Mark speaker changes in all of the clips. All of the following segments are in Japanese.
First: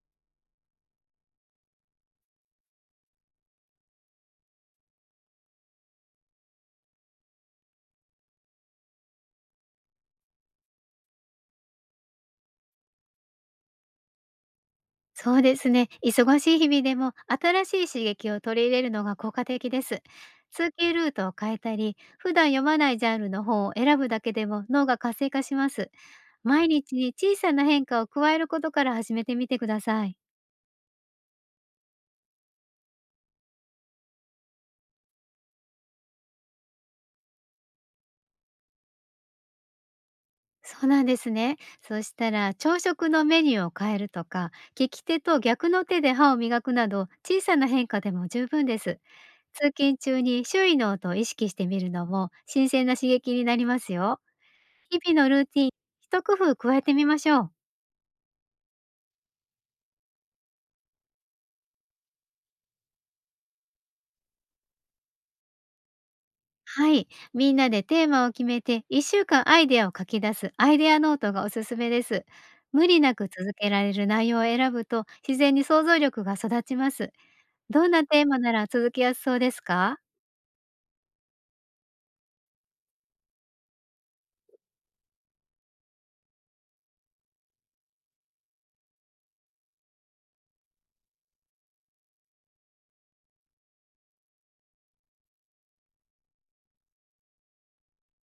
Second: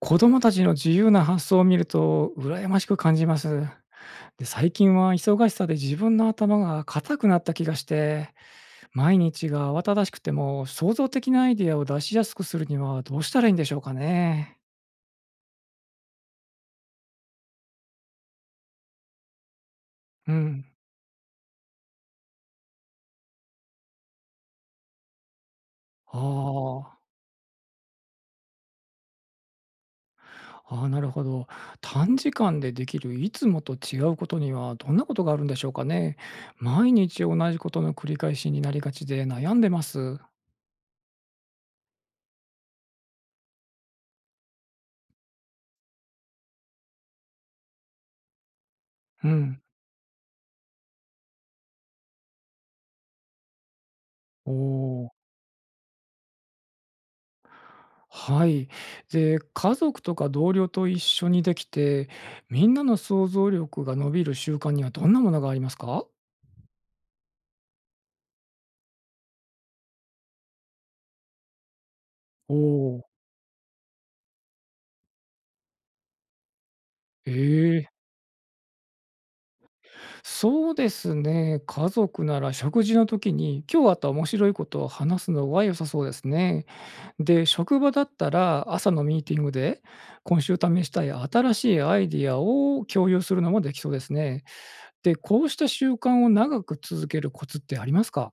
Speaker 1: 子供たちの自由な発想を見ると羨ましく感じます。で、最近は忙しさで自分の頭が硬くなった気がして、毎日が慌ただしくても創造的なアイデアを出しやすくするにはどうしたらいいんでしょうかね。
Speaker 2: そうですね。忙しい日々でも新しい刺激を取り入れるのが効果的です。
Speaker 1: うん。
Speaker 2: 通勤ルートを変えたり、普段読まないジャンルの本を選ぶだけでも脳が活性化します。
Speaker 1: あ
Speaker 2: 毎日
Speaker 1: ー
Speaker 2: に小さな変化を加えることから始めてみてください。
Speaker 1: あー、ああなるほど。短時間でできるいつもと違うことにはどんなことがあるんでしょうかね。毎日同じことの繰り返しになりがちで悩んでます。
Speaker 2: そうなんですね。そしたら朝食のメニューを変えるとか、利き手と逆の手で歯を磨くなど小さな変化でも十分です。
Speaker 1: うん。
Speaker 2: 通勤中に周囲の音を意識してみるのも新鮮な刺激になりますよ。
Speaker 1: おお。
Speaker 2: 日々のルーティン、一工夫加えてみましょう。
Speaker 1: はい。で、家族とか同僚と一緒にできて、みんなの想像力が伸びる習慣にはどんなものがありますか？
Speaker 2: はい。みんなでテーマを決めて、1週間アイデアを書き出すアイデアノートがおすすめです。
Speaker 1: お
Speaker 2: 無
Speaker 1: お
Speaker 2: 理
Speaker 1: ー。
Speaker 2: なく続けられる内容を選ぶと、自然に想像力が育ちます。
Speaker 1: ええ。
Speaker 2: どんなテーマなら続きやすそうですか？
Speaker 1: そうですね。家族なら食事の時に今日あった面白いことを話すのは良さそうですね。で、職場だったら朝のミーティングで今週試したい新しいアイディアを共有するのもできそうですね。で、こうした習慣を長く続けるコツってありますか？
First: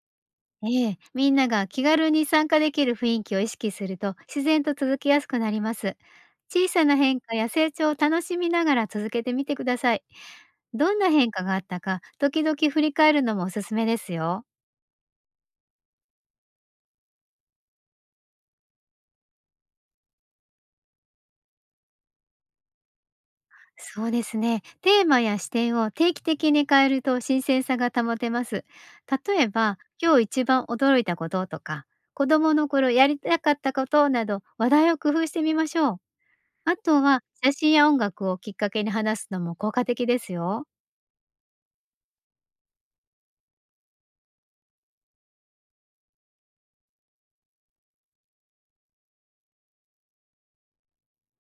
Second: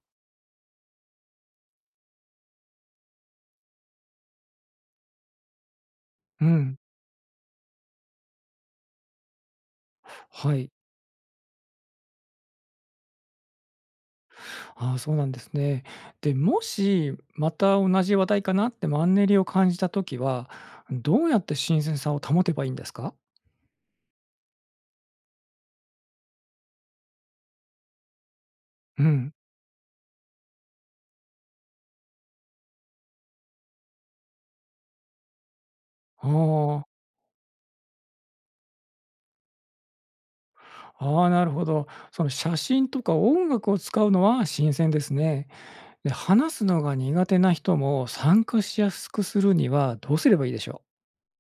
Speaker 2: ええ、みんなが気軽に参加できる雰囲気を意識すると、自然と続きやすくなります。
Speaker 1: う
Speaker 2: 小
Speaker 1: ん。
Speaker 2: さな変化や成長を楽しみながら続けてみてください。
Speaker 1: はい。
Speaker 2: どんな変化があったか、時々振り返るのもおすすめですよ。
Speaker 1: ああ、そうなんですね。で、もしまた同じ話題かなってマンネリを感じたときは、どうやって新鮮さを保てばいいんですか？
Speaker 2: そうですね。テーマや視点を定期的に変えると新鮮さが保てます。
Speaker 1: うん。
Speaker 2: 例えば、今日一番驚いたこととか、子供の頃やりたかったことなど話題を工夫してみましょう。
Speaker 1: あ
Speaker 2: あ
Speaker 1: あ、
Speaker 2: とは、写真や音楽をきっかけに話すのも効果的ですよ。
Speaker 1: ああ、なるほど。その写真とか音楽を使うのは新鮮ですね。で、話すのが苦手な人も参加しやすくするにはどうすればいいでしょ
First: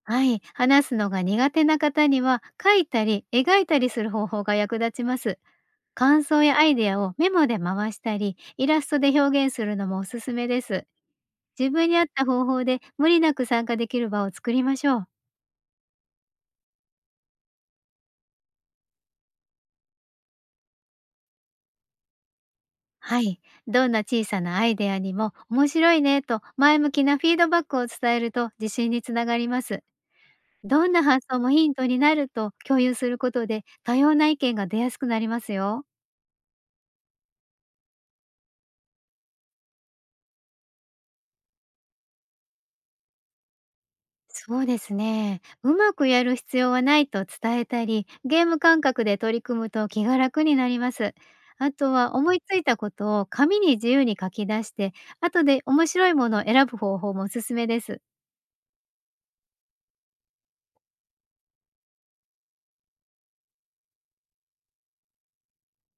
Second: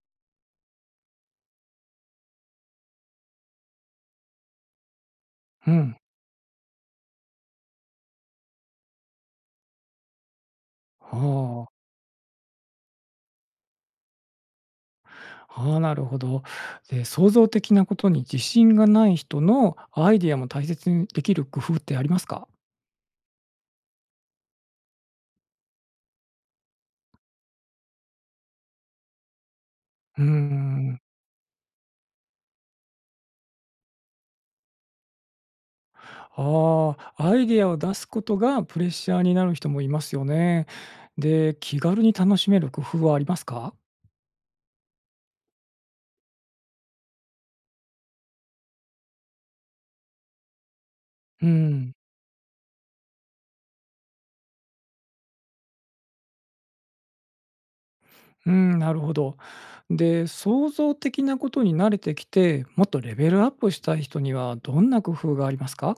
Speaker 2: はい、話すのが苦手な方には、書いたり描いたりする方法が役立ちます。
Speaker 1: う？うん。
Speaker 2: 感想やアイデアをメモで回したり、イラストで表現するのもおすすめです。
Speaker 1: あ
Speaker 2: 自分に合った方法で無理なく参加できる場を作りましょう。
Speaker 1: あ、ああ、なるほど。で、創造的なことに自信がない人のアイディアも大切にできる工夫ってありますか？
Speaker 2: はい。どんな小さなアイデアにも面白いねと前向きなフィードバックを伝えると自信につながります。
Speaker 1: うー
Speaker 2: どん
Speaker 1: ん。
Speaker 2: な発想もヒントになると共有することで多様な意見が出やすくなりますよ。
Speaker 1: ああ、アイデアを出すことがプレッシャーになる人もいますよね。で、気軽に楽しめる工夫はありますか？
Speaker 2: そうですね。うまくやる必要はないと伝えたり、ゲーム感覚で取り組むと気が楽になります。
Speaker 1: う
Speaker 2: あと
Speaker 1: ん、
Speaker 2: は思いついたことを紙に自由に書き出して、後で面白いものを選ぶ方法もおすすめです。
Speaker 1: うん、なるほど。で、創造的なことに慣れてきて、もっとレベルアップしたい人にはどんな工夫がありますか？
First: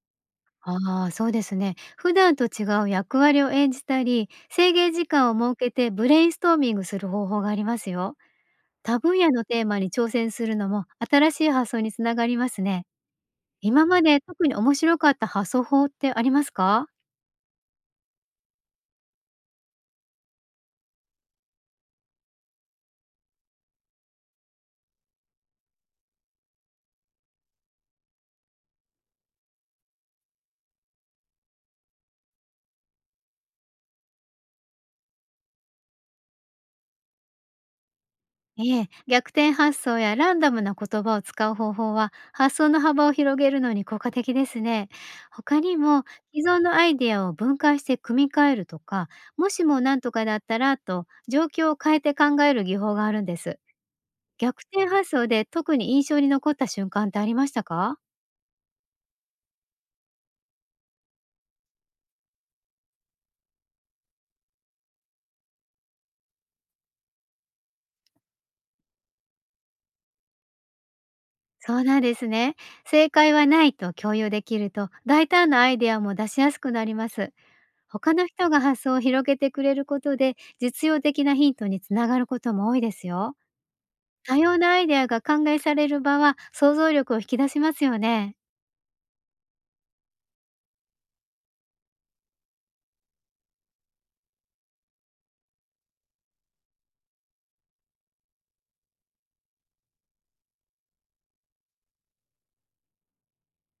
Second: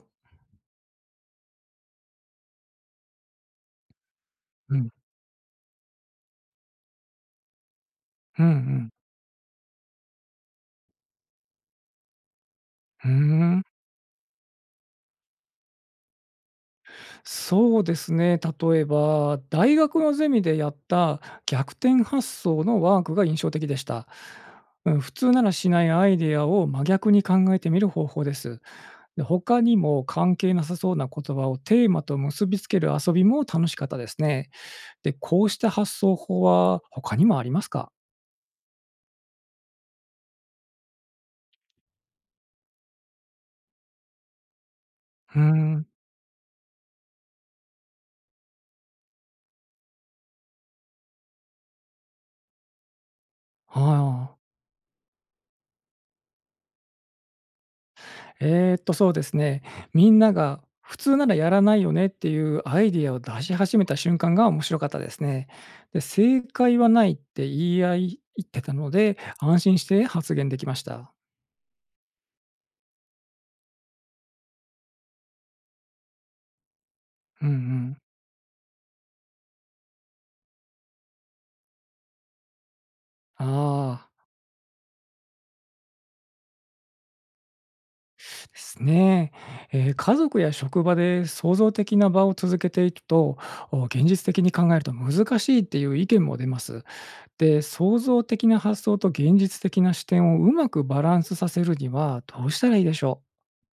Speaker 2: ああ、そうですね。普段と違う役割を演じたり、制
Speaker 1: うん、
Speaker 2: 限時間を設けてブレインストーミングする方法がありますよ。
Speaker 1: うん、うん。
Speaker 2: 多分野のテーマに挑戦するのも新しい発想につながりますね。
Speaker 1: うーん、
Speaker 2: 今まで特に面白かった発想法ってありますか？
Speaker 1: そうですね。例えば、大学のゼミでやった逆転発想のワークが印象的でした。うん。普通ならしないアイデアを真逆に考えてみる方法です。で、他にも関係なさそうな言葉をテーマと結びつける遊びも楽しかったですね。で、こうした発想法は他にもありますか？
Speaker 2: ええ、逆転発想やランダムな言葉を使う方法は発想の幅を広げるのに効果的ですね。
Speaker 1: うー
Speaker 2: 他に
Speaker 1: ん、
Speaker 2: も既存のアイデアを分解して組み替えるとか、もしもなんとかだったらと状況を変えて考える技法があるんです。
Speaker 1: はあ。
Speaker 2: 逆転発想で特に印象に残った瞬間ってありましたか？
Speaker 1: そうですね。みんなが普通ならやらないよねっていうアイディアを出し始めた瞬間が面白かったですね。で、正解はないって言い合い言ってたので、安心して発言できました。
Speaker 2: そうなんですね。正解はないと共有できると大胆なアイデアも出しやすくなります。
Speaker 1: うんうん。
Speaker 2: 他の人が発想を広げてくれることで、実用的なヒントにつながることも多いですよ。
Speaker 1: ああ。
Speaker 2: 多様なアイデアが考えされる場は想像力を引き出しますよね。
Speaker 1: ですね。家族や職場で創造的な場を続けていくと、現実的に考えると難しいっていう意見も出ます。で、創造的な発想と現実的な視点をうまくバランスさせるにはどうしたらいいでしょ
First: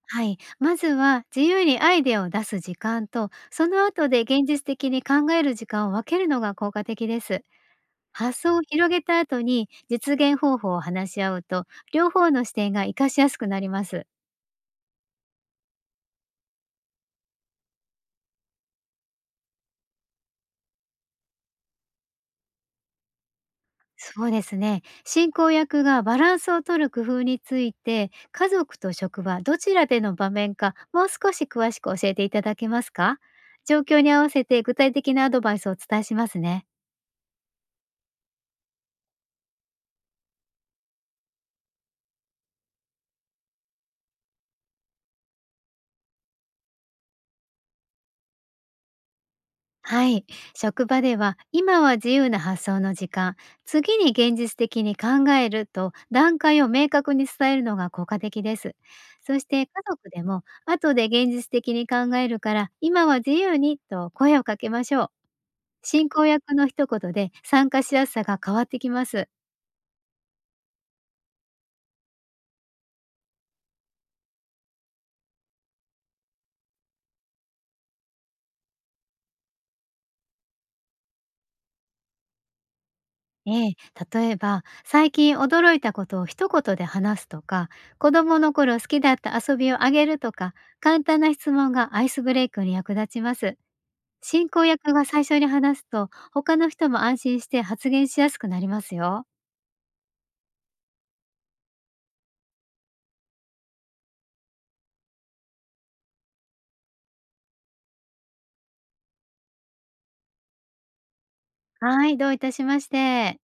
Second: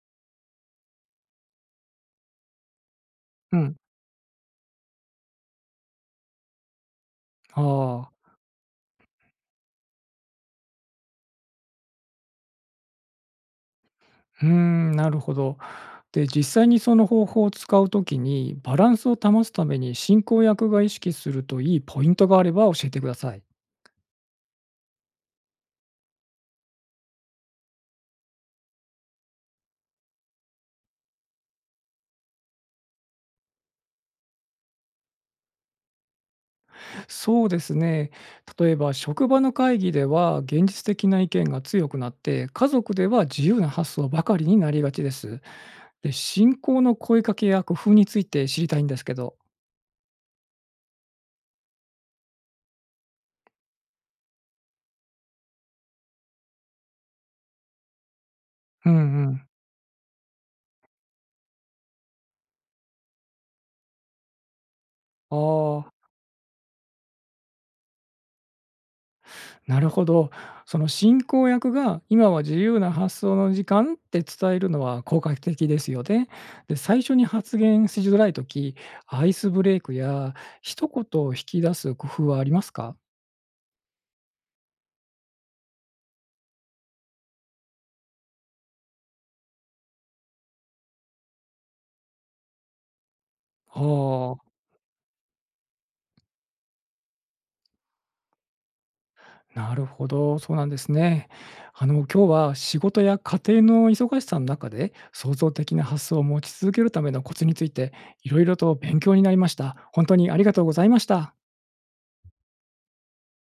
Speaker 2: はい。まずは自由にアイデアを出す時間と、
Speaker 1: う？う
Speaker 2: そ
Speaker 1: ん。
Speaker 2: の後で現実的に考える時間を分けるのが効果的です。
Speaker 1: ああ。
Speaker 2: 発想を広げた後に実現方法を話し合うと、両方の視点が活かしやすくなります。
Speaker 1: うーん、なるほど。で、実際にその方法を使うときにバランスを保つために進行役が意識するといいポイントがあれば教えてください。
Speaker 2: そうですね。進行役がバランスを取る工夫について、家族と職場、どちらでの場面か、もう少し詳しく教えていただけますか？状況に合わせて具体的なアドバイスをお伝えしますね。
Speaker 1: そうですね。例えば職場の会議では現実的な意見が強くなって、家族では自由な発想ばかりになりがちです。で、信仰の声かけや工夫について知りたいんですけど。
Speaker 2: はい。職場では、今は自由な発想の時間、次に現実的に考えると、段階を明確に伝えるのが効果的です。
Speaker 1: うんう
Speaker 2: そ
Speaker 1: ん。
Speaker 2: して家族でも、後で現実的に考えるから、今は自由にと声をかけましょう。
Speaker 1: ああ、
Speaker 2: 進行役の一言で参加しやすさが変わってきます。
Speaker 1: なるほど。その進行役が今は自由な発想の時間って伝えるのは効果的ですよね。で、最初に発言しづらいとき、アイスブレイクや一言を引き出す工夫はありますか？
Speaker 2: ええ、例えば、最近驚いたことを一言で話すとか、子供の頃好きだった遊びをあげるとか、簡単な質問がアイスブレイクに役立ちます。
Speaker 1: ああ。
Speaker 2: 進行役が最初に話すと、他の人も安心して発言しやすくなりますよ。
Speaker 1: なるほど、そうなんですね。今日は仕事や家庭の忙しさの中で、創造的な発想を持ち続けるためのコツについて、いろいろと勉強になりました。本当にありがとうございました。
Speaker 2: はい、どういたしまして。